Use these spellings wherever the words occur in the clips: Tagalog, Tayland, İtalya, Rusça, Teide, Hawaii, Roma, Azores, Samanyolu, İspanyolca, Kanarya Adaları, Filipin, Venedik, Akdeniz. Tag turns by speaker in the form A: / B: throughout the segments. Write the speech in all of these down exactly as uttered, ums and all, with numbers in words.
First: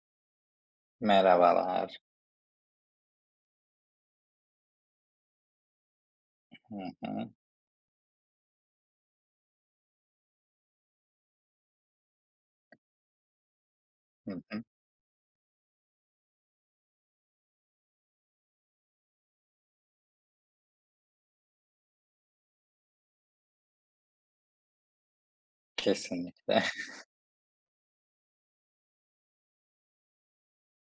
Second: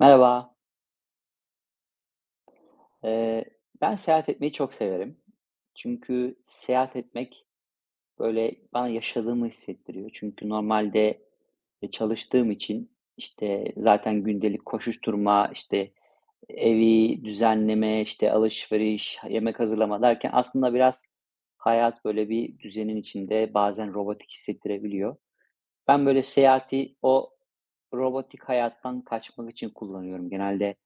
A: Merhaba.
B: Merhabalar.
A: Eee, ben seyahat etmeyi çok severim. Çünkü
B: Hı
A: seyahat
B: hı.
A: etmek böyle bana yaşadığımı hissettiriyor. Çünkü normalde e, çalıştığım için işte zaten
B: Hı hı.
A: gündelik koşuşturma, işte evi düzenleme, işte alışveriş, yemek hazırlama derken aslında biraz hayat böyle bir düzenin içinde bazen robotik hissettirebiliyor. Ben böyle
B: Kesinlikle.
A: seyahati o robotik hayattan kaçmak için kullanıyorum. Genelde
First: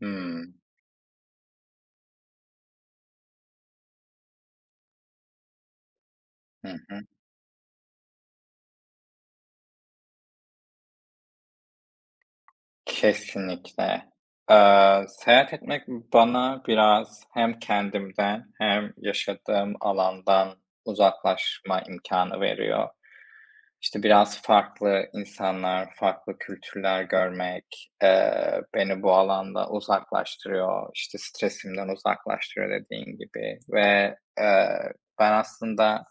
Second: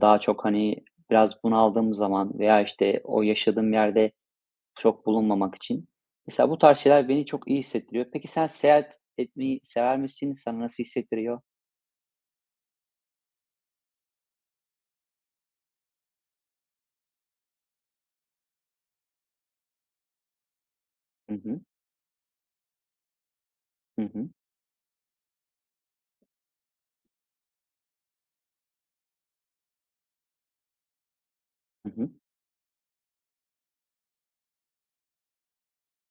A: daha çok,
B: Hımm.
A: hani, biraz bunaldığım zaman veya, işte, o yaşadığım yerde çok bulunmamak için. Mesela bu
B: Hı
A: tarz
B: hı.
A: şeyler beni çok iyi hissettiriyor. Peki sen seyahat etmeyi sever misin? Sana nasıl hissettiriyor?
B: Kesinlikle. Eee, seyahat etmek bana biraz hem kendimden hem yaşadığım alandan
A: Hı hı.
B: uzaklaşma imkanı veriyor. İşte,
A: Hı hı.
B: biraz farklı insanlar, farklı kültürler görmek, eee, beni bu alanda uzaklaştırıyor. İşte, stresimden
A: Hı hı.
B: uzaklaştırıyor dediğin gibi ve eee, ben aslında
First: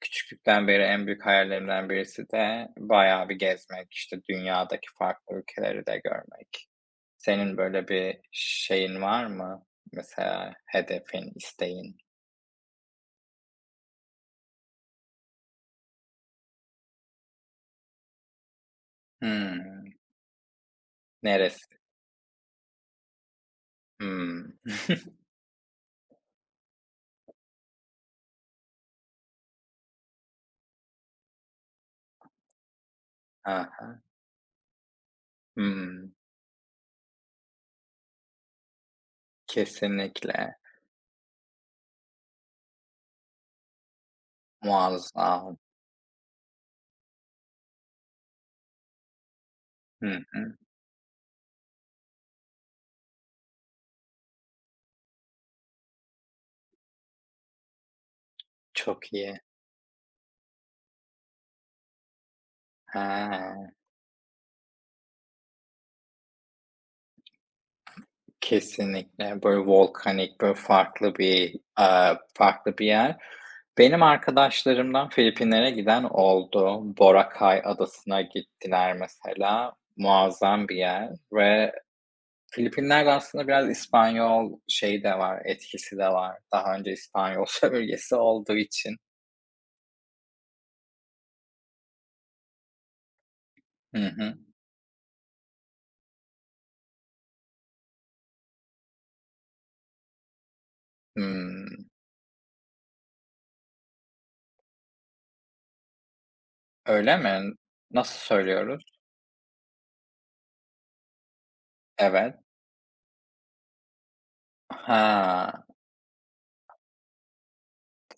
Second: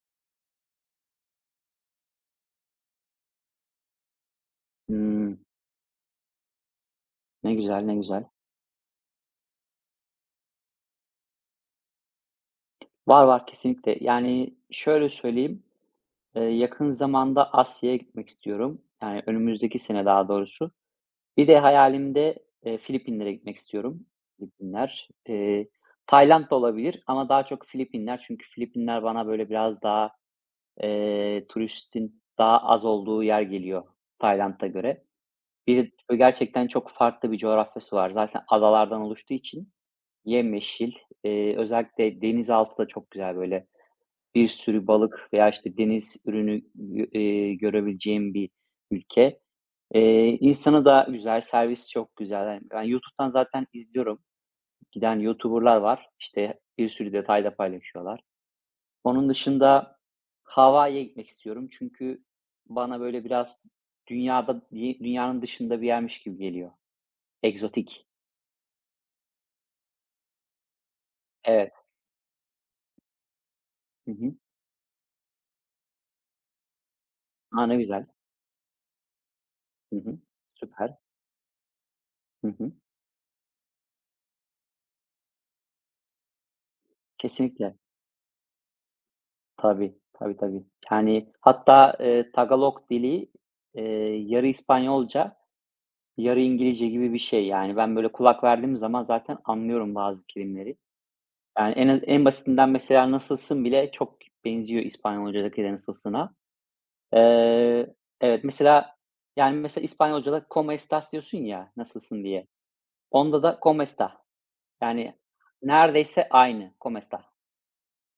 B: küçüklükten beri en büyük hayallerimden birisi de bayağı bir gezmek, işte, dünyadaki farklı
A: Hımm.
B: ülkeleri de görmek.
A: Ne
B: Senin
A: güzel,
B: böyle
A: ne
B: bir
A: güzel.
B: şeyin var mı? Mesela hedefin, isteğin?
A: Var, var, kesinlikle. Yani, şöyle söyleyeyim, eee, yakın zamanda Asya'ya gitmek istiyorum. Yani, önümüzdeki
B: Hımm.
A: sene daha doğrusu. Bir de
B: Neresi?
A: hayalimde, eee, Filipinler'e gitmek istiyorum.
B: Hımm.
A: Filipinler. Eee, Tayland da olabilir ama daha çok Filipinler. Çünkü Filipinler bana böyle biraz daha, eee, turistin daha az olduğu yer
B: Hı
A: geliyor
B: hı.
A: Tayland'a göre. Bir de gerçekten çok farklı bir coğrafyası var. Zaten adalardan oluştuğu için
B: Kesinlikle.
A: yemyeşil. Eee, özellikle denizaltı da çok güzel böyle. Bir sürü balık veya,
B: Muazzam.
A: işte, deniz ürünü, eee, görebileceğim bir ülke.
B: Hı
A: Eee,
B: hı.
A: insanı da güzel, servisi çok güzel. Yani, ben YouTube'dan zaten izliyorum. Giden YouTuber'lar var. İşte, bir sürü detay da paylaşıyorlar.
B: Çok
A: Onun
B: iyi.
A: dışında Hawaii'ye gitmek istiyorum. Çünkü bana böyle biraz
B: He.
A: dünyada di dünyanın dışında bir yermiş gibi geliyor. Egzotik.
B: Kesinlikle. Böyle volkanik, böyle farklı bir,
A: Evet.
B: aaa, farklı bir yer. Benim
A: Hı hı.
B: arkadaşlarımdan Filipinler'e giden oldu. Boracay
A: A, ne güzel.
B: Adası'na gittiler mesela.
A: Hı hı.
B: Muazzam bir
A: Süper.
B: yer. Ve
A: Hı hı.
B: Filipinler'de aslında biraz İspanyol şeyi de var, etkisi de var. Daha önce İspanyol
A: Kesinlikle.
B: sömürgesi olduğu için.
A: Tabii. Tabii, tabii. Yani hatta, eee, Tagalog dili,
B: Hı
A: eee,
B: hı.
A: yarı İspanyolca, yarı İngilizce gibi bir şey. Yani, ben böyle kulak verdiğim zaman zaten anlıyorum bazı kelimeleri. Yani, en
B: Hımm.
A: az en basitinden mesela "nasılsın" bile çok benziyor İspanyolca'daki de "nasılsın"a.
B: Öyle mi?
A: Eee,
B: Nasıl
A: evet,
B: söylüyoruz?
A: mesela, yani, mesela İspanyolca'da "como estás" diyorsun ya, "nasılsın"
B: Evet.
A: diye. Onda da "cómo está." Yani,
B: He.
A: neredeyse aynı. "Cómo está."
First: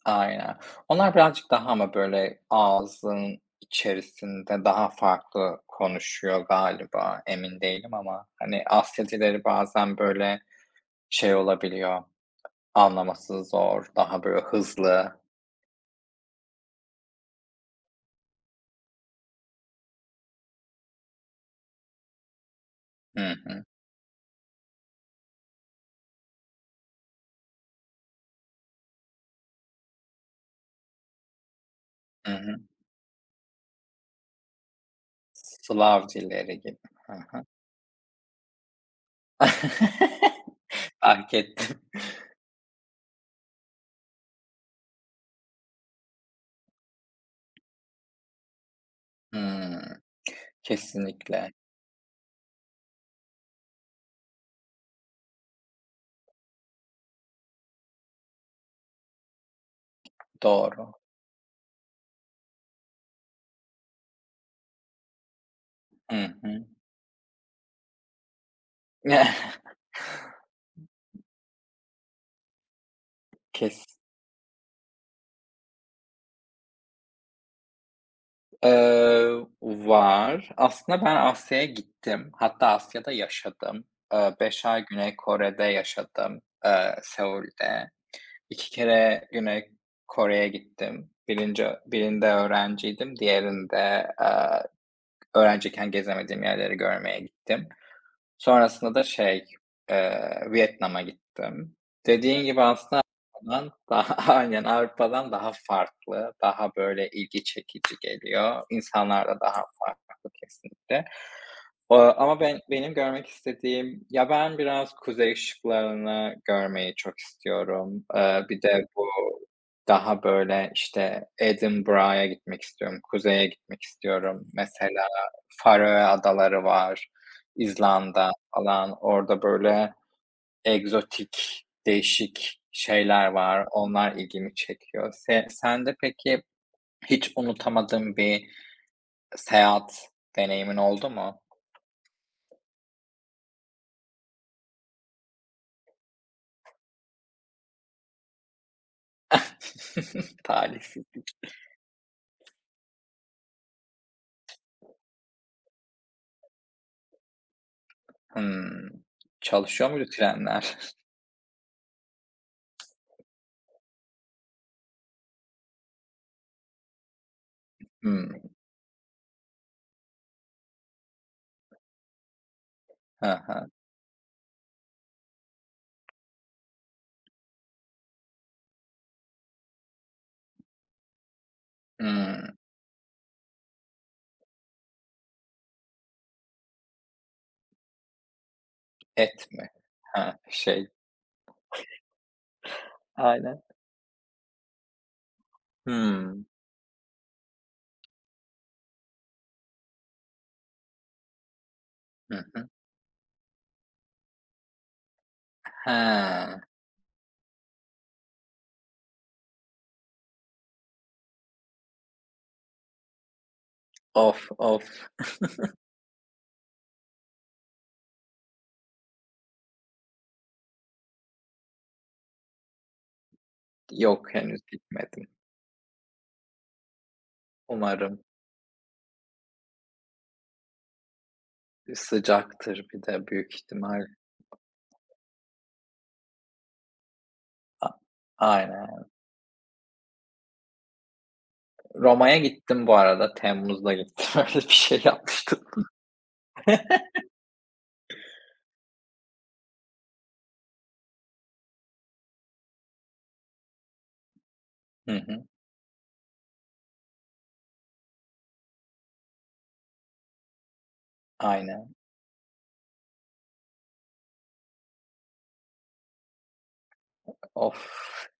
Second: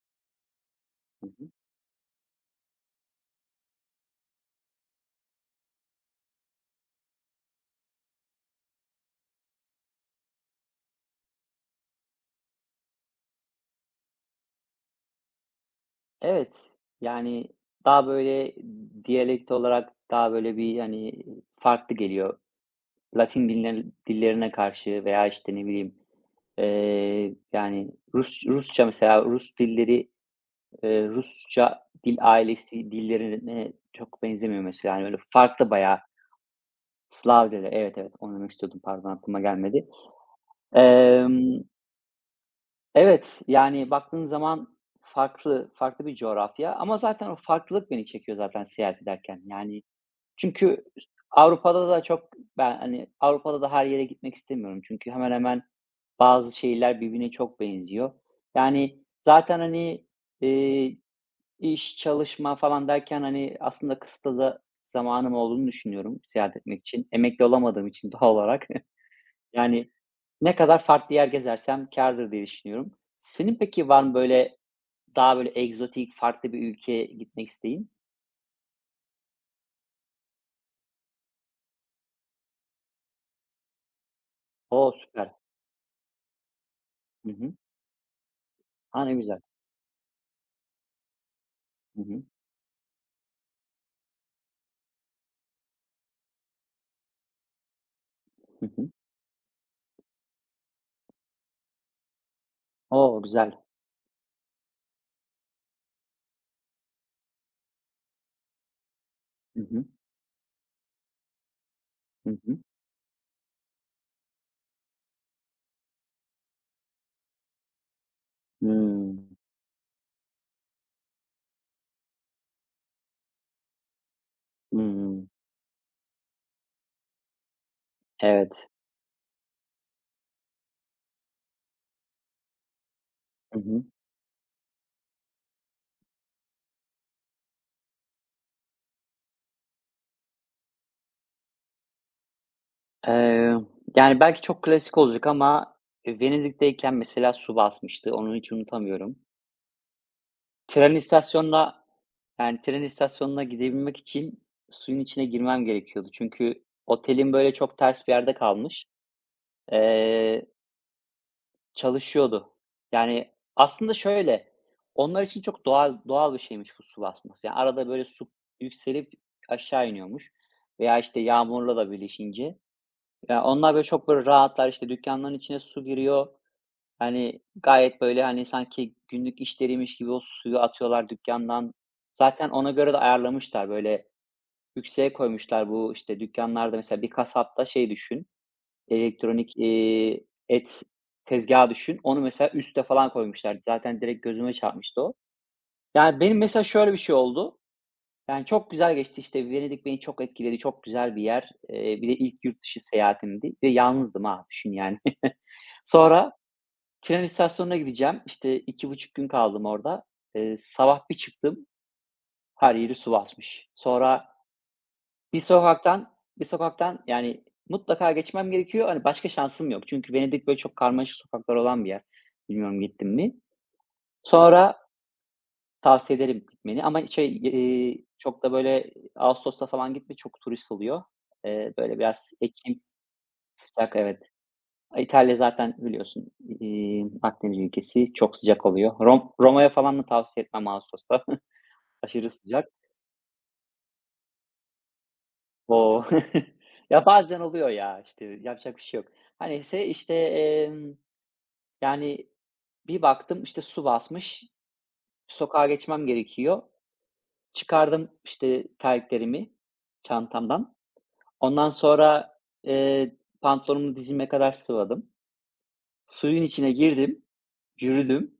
B: Aynen. Onlar
A: Hı
B: birazcık
A: hı.
B: daha ama böyle ağzın içerisinde daha farklı konuşuyor galiba, emin değilim ama hani Asya dilleri bazen böyle şey olabiliyor, anlaması zor, daha böyle hızlı.
A: Evet, yani, daha böyle diyalekt olarak daha böyle bir, hani, farklı geliyor.
B: Hı
A: Latin
B: hı,
A: dille dillerine karşı veya, işte, ne bileyim, eee, yani Rus Rusça mesela Rus dilleri, eee, Rusça dil
B: hı hı.
A: ailesi dillerine çok benzemiyor mesela. Yani böyle, farklı bayağı
B: Slav dilleri gibi. Hı hı.
A: Slav dilleri. Evet, evet, onu demek istiyordum. Pardon, aklıma gelmedi.
B: Fark
A: Emm,
B: ettim.
A: evet, yani baktığın zaman farklı farklı bir coğrafya ama zaten o farklılık beni çekiyor zaten seyahat ederken. Yani,
B: Hımm.
A: çünkü
B: Kesinlikle.
A: Avrupa'da da çok ben, hani, Avrupa'da da her yere gitmek istemiyorum. Çünkü hemen hemen bazı şehirler birbirine çok benziyor. Yani, zaten, hani,
B: Doğru.
A: eee, iş, çalışma falan derken, hani, aslında kısıtlı zamanım olduğunu
B: Hı
A: düşünüyorum seyahat
B: hı.
A: etmek için. Emekli olamadığım için doğal olarak. Yani, ne kadar farklı yer gezersem kârdır diye düşünüyorum. Senin
B: Kesin.
A: peki var mı böyle daha böyle egzotik farklı bir ülkeye gitmek isteğin?
B: Eee, Var. Aslında ben Asya'ya gittim. Hatta Asya'da yaşadım. Eee, beş ay
A: O,
B: Güney
A: süper.
B: Kore'de yaşadım, eee,
A: Hı hı.
B: Seul'de. iki
A: A, ne
B: kere
A: güzel.
B: Güney Kore'ye gittim. Birinci
A: Hı hı.
B: birinde öğrenciydim, diğerinde, eee, öğrenciyken gezemediğim yerleri görmeye gittim.
A: Hı hı.
B: Sonrasında da şey, eee, Vietnam'a gittim. Dediğin gibi aslında
A: O! Güzel.
B: Avrupa'dan daha, aynen, Avrupa'dan daha farklı, daha böyle ilgi çekici geliyor. İnsanlar da daha
A: Hı hı.
B: farklı kesinlikle. Eee,
A: Hı
B: ama
A: hı.
B: ben benim görmek istediğim ya, ben biraz kuzey ışıklarını görmeyi çok istiyorum. Eee, bir de bu
A: Hımm.
B: daha böyle, işte, Edinburgh'a gitmek istiyorum, kuzeye gitmek istiyorum. Mesela
A: Hımm.
B: Faroe Adaları var. İzlanda
A: Evet.
B: falan orada böyle egzotik, değişik şeyler
A: Hı
B: var.
A: hı.
B: Onlar ilgimi çekiyor. Se sen de peki hiç unutamadığın bir seyahat deneyimin oldu mu?
A: Eee, Yani, belki çok klasik olacak ama Venedik'teyken mesela su basmıştı. Onu hiç unutamıyorum. Tren
B: Talihsiz.
A: istasyonuna, yani, tren istasyonuna gidebilmek için suyun içine girmem gerekiyordu. Çünkü otelin böyle, çok ters bir yerde kalmış.
B: Hımm. Çalışıyor muydu
A: Eee
B: trenler?
A: Çalışıyordu. Yani, aslında şöyle, onlar için çok doğal doğal bir şeymiş bu su basması. Yani, arada böyle su
B: Hımm.
A: yükselip aşağı iniyormuş veya, işte, yağmurla da birleşince.
B: Hı
A: Ya,
B: hı.
A: onlar böyle çok böyle rahatlar, işte, dükkanların içine su giriyor. Hani, gayet böyle, hani, sanki günlük işleriymiş gibi o suyu atıyorlar dükkandan. Zaten
B: Hımm.
A: ona göre de ayarlamışlar. Böyle yükseğe koymuşlar bu, işte, dükkanlarda mesela bir kasapta şey düşün,
B: Et
A: elektronik,
B: mi?
A: eee,
B: Ha,
A: et
B: şey.
A: tezgâhı düşün. Onu mesela üste falan koymuşlardı.
B: Aynen.
A: Zaten direkt gözüme çarpmıştı o. Yani, benim
B: Hımm.
A: mesela şöyle bir şey oldu. Yani, çok güzel geçti işte. Venedik beni çok etkiledi. Çok güzel bir yer. Eee, bir de
B: Hı
A: ilk yurt
B: hı.
A: dışı seyahatimdi. Bir de yalnızdım ha, düşün yani. Sonra
B: He.
A: tren istasyonuna gideceğim. İşte, iki buçuk gün kaldım orada. Eee, sabah bir çıktım, her yeri su basmış. Sonra
B: Of, of.
A: Bir sokaktan bir sokaktan, yani, mutlaka geçmem gerekiyor. Hani, başka şansım yok. Çünkü Venedik, böyle, çok karmaşık sokaklar olan bir yer. Bilmiyorum gittim mi?
B: Yok, henüz
A: Sonra
B: gitmedim.
A: tavsiye ederim gitmeni ama şey, iii,
B: Umarım.
A: çok da, böyle, ağustos'ta falan gitme, çok turist oluyor. Eee, böyle, biraz ekim,
B: Sıcaktır bir de büyük
A: sıcak
B: ihtimal.
A: evet. İtalya zaten biliyorsun, iii, Akdeniz
B: A,
A: ülkesi, çok sıcak oluyor.
B: aynen.
A: Rom Roma'ya falan da tavsiye etmem ağustos'ta. Aşırı
B: Roma'ya
A: sıcak.
B: gittim bu arada. Temmuz'da gittim. Öyle bir şey yapmıştım.
A: O! Ya, bazen oluyor ya, işte, yapacak bir şey yok. Hani, ise, işte, emm, yani, bir baktım, işte, su basmış,
B: Hı hı.
A: sokağa geçmem gerekiyor. Çıkardım, işte, terliklerimi çantamdan. Ondan
B: Aynen.
A: sonra, eee, pantolonumu dizime kadar sıvadım. Suyun içine girdim,
B: Of!
A: yürüdüm.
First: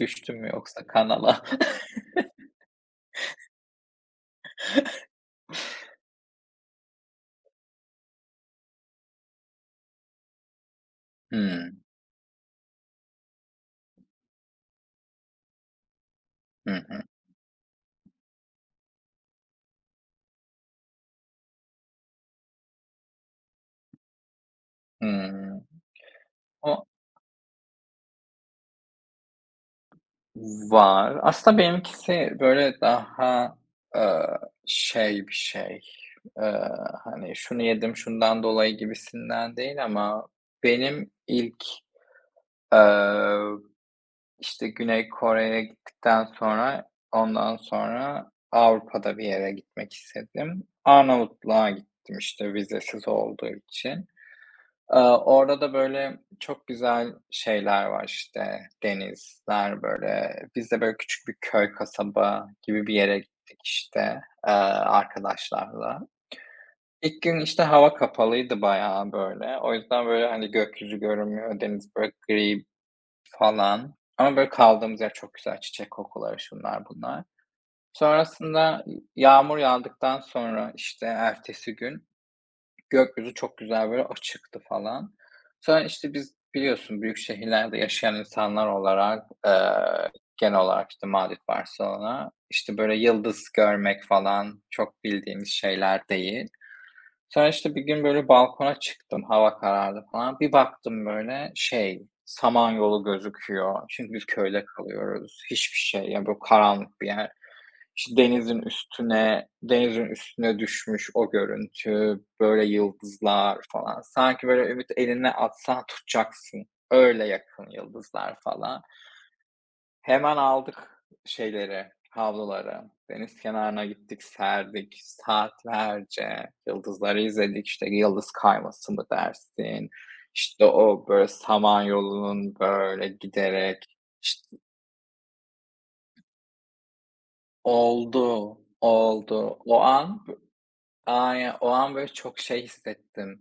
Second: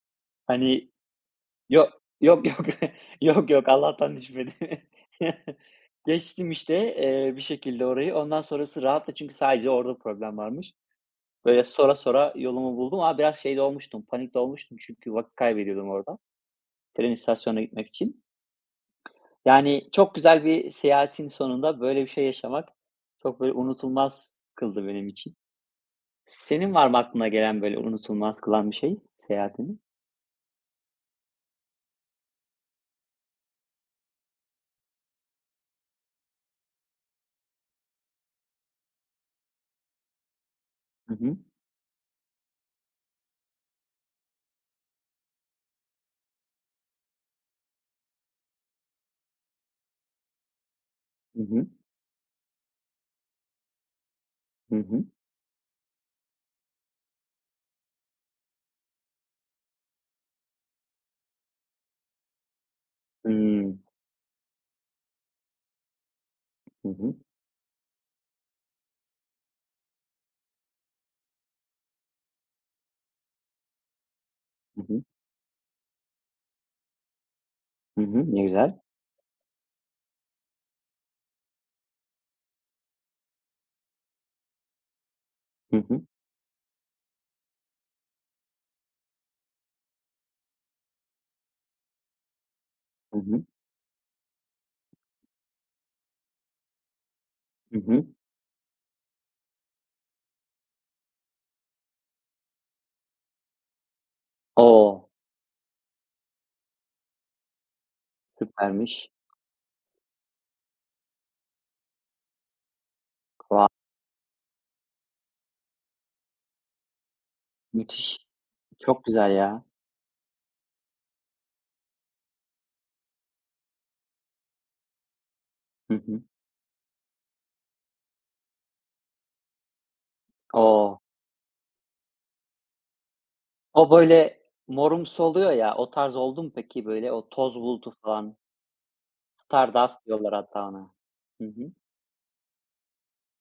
B: Düştüm mü yoksa
A: Hani,
B: kanala?
A: yok yok, yok, yok, yok, Allah'tan düşmedi. Geçtim, işte, eee, bir şekilde orayı. Ondan sonrası rahattı çünkü sadece orada problem varmış. Böyle
B: Hımm.
A: sonra sonra yolumu buldum ama biraz şeyde olmuştum, panikte olmuştum çünkü vakit kaybediyordum orada
B: Hı hı.
A: tren istasyonuna gitmek için. Yani çok güzel bir seyahatin sonunda böyle bir şey yaşamak çok böyle unutulmaz kıldı benim için.
B: Hımm.
A: Senin
B: O,
A: var mı aklına gelen böyle unutulmaz kılan bir şey seyahatini?
B: var. Aslında benimkisi böyle daha, eee, şey bir şey, eee, hani, şunu yedim şundan dolayı gibisinden değil ama benim
A: Hı hı.
B: ilk, eee İşte, Güney Kore'ye gittikten sonra, ondan sonra Avrupa'da bir yere gitmek istedim.
A: Hı hı.
B: Arnavutluğa gittim, işte, vizesiz olduğu için.
A: Hı
B: Eee,
A: hı.
B: orada da, böyle, çok güzel şeyler var, işte, denizler, böyle. Biz de, böyle, küçük bir köy, kasaba gibi bir yere gittik,
A: Hımm.
B: işte, eee, arkadaşlarla.
A: Hı hı.
B: İlk gün, işte, hava kapalıydı bayağı, böyle. O yüzden, böyle, hani, gökyüzü görünmüyor, deniz, böyle, gri falan. Ama böyle
A: Hı
B: kaldığımız
A: hı.
B: yer çok güzel, çiçek kokuları, şunlar bunlar.
A: Hı hı. Ne güzel.
B: Sonrasında yağmur yağdıktan sonra, işte, ertesi gün gökyüzü çok güzel, böyle, açıktı falan.
A: Hı
B: Sonra,
A: hı.
B: işte, biz biliyorsun, büyük şehirlerde yaşayan insanlar olarak, eee, genel olarak, işte, Madrid, Barcelona, işte, böyle,
A: Hı hı.
B: yıldız görmek falan çok bildiğimiz şeyler değil. Sonra işte
A: Hı
B: bir gün
A: hı.
B: böyle balkona çıktım, hava karardı falan. Bir baktım böyle şey, Samanyolu gözüküyor. Çünkü biz köyde
A: O!
B: kalıyoruz. Hiçbir şey, yani böyle karanlık bir yer. İşte denizin
A: Süpermiş.
B: üstüne, denizin üstüne düşmüş o görüntü, böyle yıldızlar
A: Vay!
B: falan. Sanki böyle ümit, eline atsan tutacaksın. Öyle yakın
A: Müthiş.
B: yıldızlar falan.
A: Çok güzel ya.
B: Hemen aldık şeyleri, havluları. Deniz kenarına gittik, serdik
A: Hı hı.
B: saatlerce. Yıldızları izledik. İşte yıldız kayması mı dersin? İşte
A: O!
B: o böyle Samanyolu'nun böyle giderek
A: O böyle
B: işte
A: morumsu oluyor ya, o tarz oldu mu peki böyle? O toz bulutu falan.
B: oldu, oldu. O
A: Stardust
B: an,
A: diyorlar
B: b-
A: hatta ona. Hı
B: ay, o
A: hı.
B: an böyle çok şey hissettim.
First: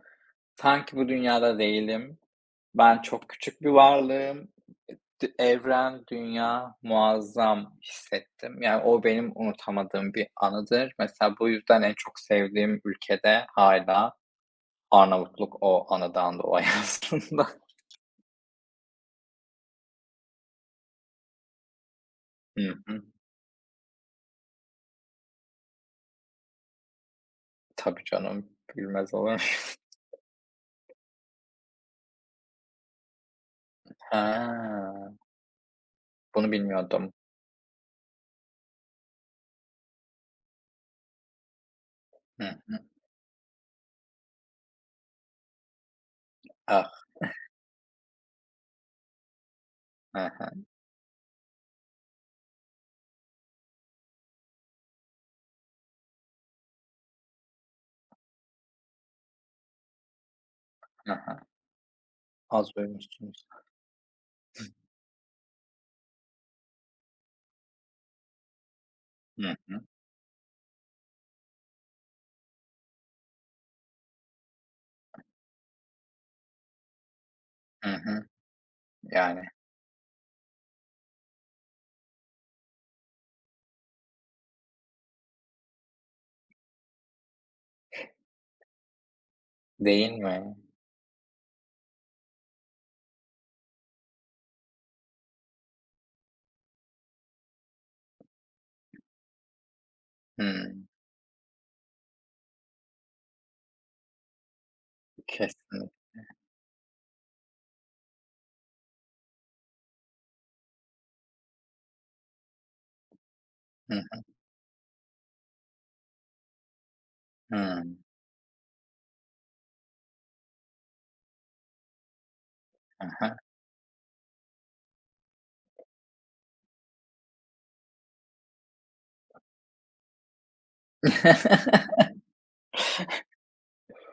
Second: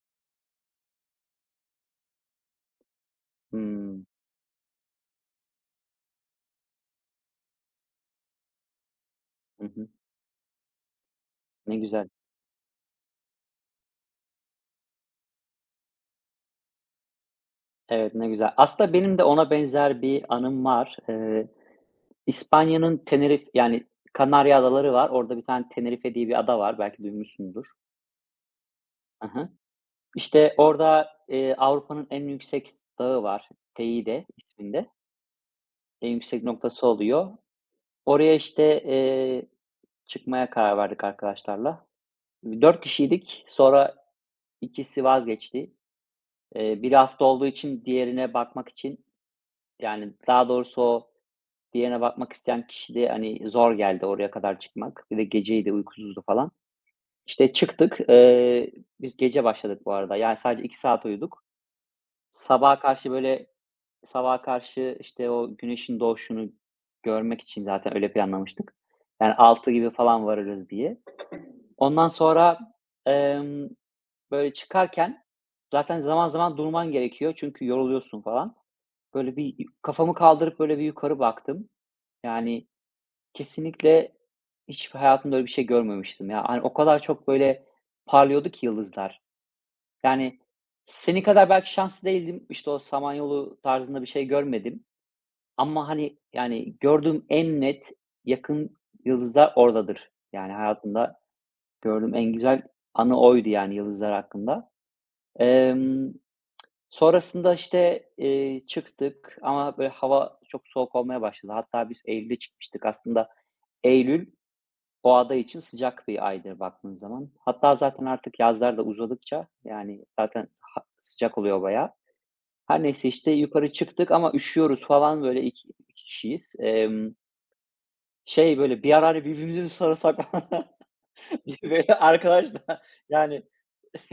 B: Sanki bu dünyada değilim. Ben çok küçük bir
A: Hımm.
B: varlığım. D evren, dünya muazzam hissettim. Yani o benim
A: Hı hı.
B: unutamadığım bir anıdır. Mesela bu
A: Ne
B: yüzden en
A: güzel.
B: çok sevdiğim ülkede hala Arnavutluk, o anıdan dolayı aslında.
A: Evet, ne güzel. Aslında benim de ona benzer bir anım var. Eee,
B: Hı
A: İspanya'nın
B: hı.
A: Tenerif yani Kanarya Adaları var. Orada bir tane Tenerife diye bir ada var. Belki duymuşsundur.
B: Tabii canım, bilmez olur
A: Hı
B: muyum?
A: hı. İşte orada, eee, Avrupa'nın en yüksek dağı var. Teide isminde.
B: Ha,
A: En yüksek
B: bunu
A: noktası
B: bilmiyordum.
A: oluyor. Oraya işte, eee çıkmaya karar verdik arkadaşlarla.
B: Hı hı.
A: Dört kişiydik. Sonra ikisi vazgeçti. Eee,
B: Ah,
A: biri hasta olduğu için diğerine bakmak için, yani,
B: hı
A: daha
B: hı,
A: doğrusu o diğerine bakmak isteyen kişi de, hani, zor geldi oraya kadar çıkmak. Bir de geceydi, uykusuzdu falan. İşte çıktık. Eee, biz gece başladık bu arada. Yani sadece iki saat
B: hı hı.
A: uyuduk.
B: Az
A: Sabaha karşı,
B: duymuşsunuz.
A: böyle, sabaha karşı, işte, o güneşin doğuşunu görmek için zaten öyle planlamıştık. Yani
B: Hı
A: altı
B: hı,
A: gibi falan varırız diye. Ondan sonra, emm böyle çıkarken zaten zaman zaman durman gerekiyor çünkü
B: hı
A: yoruluyorsun
B: hı.
A: falan. Böyle
B: Yani,
A: bir kafamı kaldırıp böyle bir yukarı baktım. Yani kesinlikle hiç hayatımda öyle bir şey görmemiştim ya. Hani o kadar çok böyle parlıyordu ki yıldızlar.
B: değil
A: Yani
B: mi?
A: senin kadar belki şanslı değildim. İşte o Samanyolu tarzında bir şey görmedim ama, hani, yani, gördüğüm en net yakın yıldızlar oradadır. Yani
B: Hımm,
A: hayatımda gördüğüm en güzel anı oydu yani yıldızlar hakkında.
B: kesin.
A: Emm Sonrasında, işte, eee, çıktık ama böyle hava çok soğuk olmaya başladı. Hatta biz eylülde çıkmıştık. Aslında
B: Hı
A: eylül o ada için sıcak bir aydır baktığın zaman. Hatta
B: hı.
A: zaten artık yazlar da uzadıkça, yani, zaten ha sıcak oluyor bayağı. Her neyse, işte,
B: Hı
A: yukarı çıktık ama üşüyoruz falan böyle iki 2 kişiyiz. Emm, şey, böyle bir ara, hani, birbirimizi birbirimize mi sarılsak Böyle arkadaşla yani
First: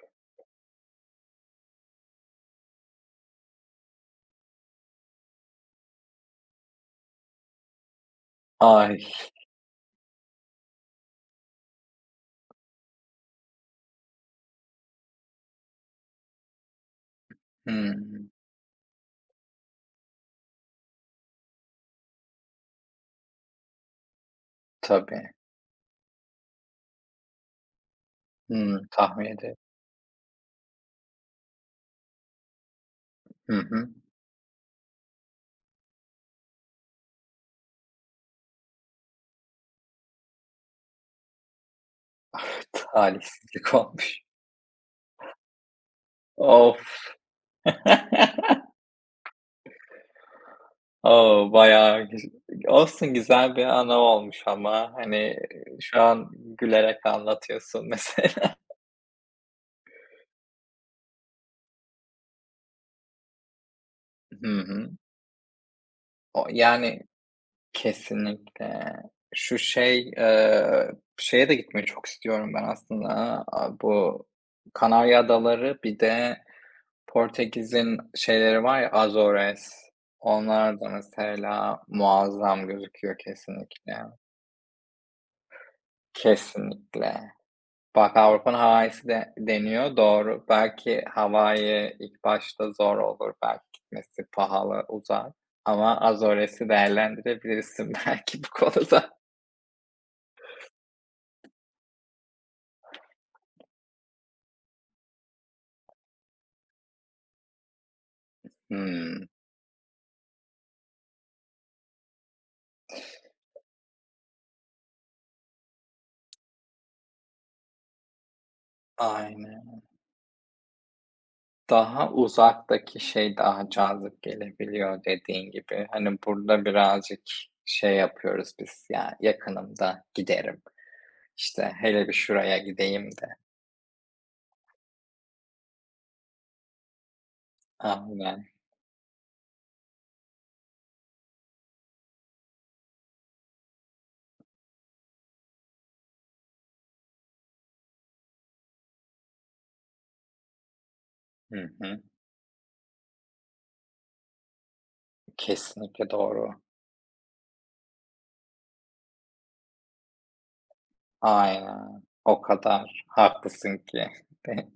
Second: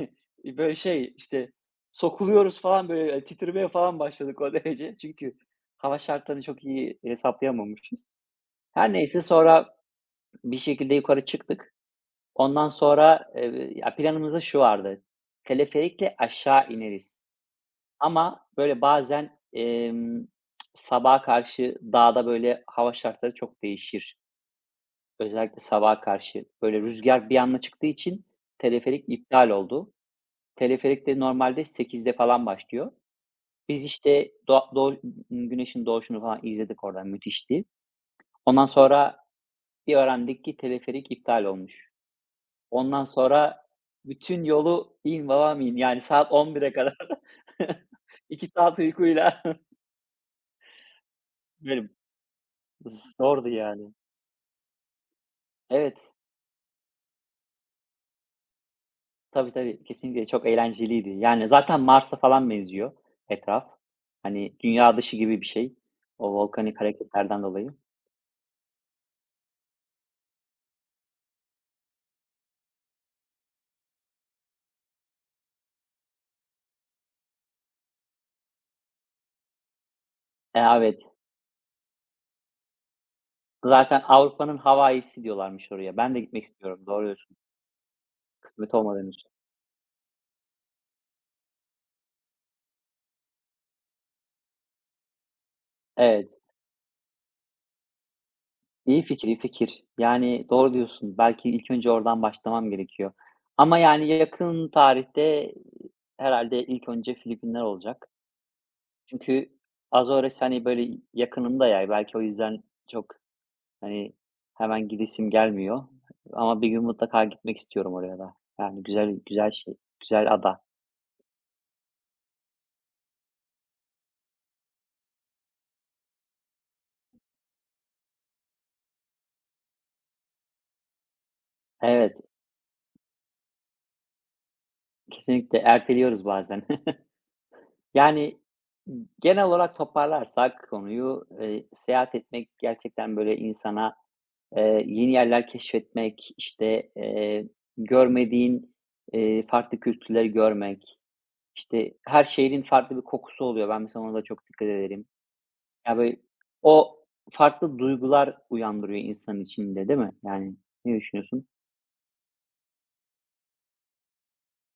A: böyle şey, işte, sokuluyoruz falan böyle, hani, titremeye falan başladık o derece. Çünkü hava şartlarını çok iyi hesaplayamamışız. Her
B: ay,
A: neyse sonra bir şekilde yukarı çıktık. Ondan sonra, eee, ya planımızda şu vardı. Teleferikle aşağı ineriz
B: hımm.
A: ama böyle bazen, emm, sabaha karşı dağda böyle hava şartları çok değişir.
B: Tabii.
A: Özellikle sabaha karşı böyle rüzgar bir anda çıktığı için
B: Hımm,
A: teleferik
B: tahmin
A: iptal
B: ede
A: oldu. Teleferik de normalde sekizde falan başlıyor.
B: hı
A: Biz,
B: hı.
A: işte, doğa doğ güneşin doğuşunu falan izledik oradan, müthişti. Ondan sonra bir öğrendik ki teleferik iptal olmuş.
B: Bir
A: Ondan sonra
B: talihsizlik olmuş.
A: bütün yolu in babam in, yani saat on bire
B: Of!
A: kadar iki saat uykuyla
B: O,
A: böyle
B: bayağı güz olsun
A: zordu
B: güzel bir
A: yani.
B: anı olmuş ama, hani, şu
A: Evet.
B: an gülerek anlatıyorsun mesela.
A: Tabii, tabii, kesinlikle çok eğlenceliydi. Yani, zaten Mars'a falan benziyor etraf.
B: Hı
A: Hani,
B: hı.
A: dünya dışı gibi bir şey, o
B: O
A: volkanik
B: yani,
A: hareketlerden dolayı.
B: kesinlikle. Şu şey, eee, şeye de gitmeyi çok istiyorum ben aslında. Aaa, bu Kanarya Adaları, bir de Portekiz'in şeyleri var ya, Azores.
A: E,
B: Onlar da
A: evet,
B: mesela muazzam gözüküyor kesinlikle.
A: zaten Avrupa'nın Hawaii'si diyorlarmış oraya. Ben de gitmek istiyorum, doğru
B: Kesinlikle.
A: diyorsun.
B: Bak, Avrupa'nın
A: Kısmet olmadı
B: Hawaii'si
A: henüz.
B: de deniyor, doğru. Belki Hawaii ilk başta zor olur, belki gitmesi pahalı, uzak, ama
A: Evet,
B: Azores'i değerlendirebilirsin belki bu
A: İyi
B: konuda.
A: fikir, iyi fikir. Yani, doğru diyorsun. Belki ilk önce oradan başlamam gerekiyor. Ama, yani, yakın tarihte herhalde ilk önce Filipinler olacak.
B: Hımm.
A: Çünkü Azores, hani, böyle, yakınımda ya, belki o yüzden çok hani, hemen gidesim gelmiyor ama bir gün mutlaka gitmek istiyorum oraya da. Yani güzel güzel şey,
B: Aynen.
A: güzel ada.
B: Daha uzaktaki şey daha cazip gelebiliyor dediğin gibi. Hani burada birazcık şey yapıyoruz biz ya, yakınımda giderim. İşte hele bir
A: Evet,
B: şuraya gideyim de.
A: kesinlikle erteliyoruz bazen. Yani,
B: Aynen.
A: genel olarak toparlarsak konuyu, eee, seyahat etmek gerçekten, böyle, insana, eee, yeni yerler keşfetmek, işte, eee, görmediğin, eee, farklı kültürleri görmek,
B: Hı
A: işte,
B: hı.
A: her şehrin farklı bir kokusu oluyor. Ben mesela ona da çok dikkat ederim. Ya,
B: Kesinlikle
A: böyle,
B: doğru.
A: o farklı duygular uyandırıyor insanın içinde, değil mi? Yani, ne düşünüyorsun?
B: Aynen. O kadar haklısın ki.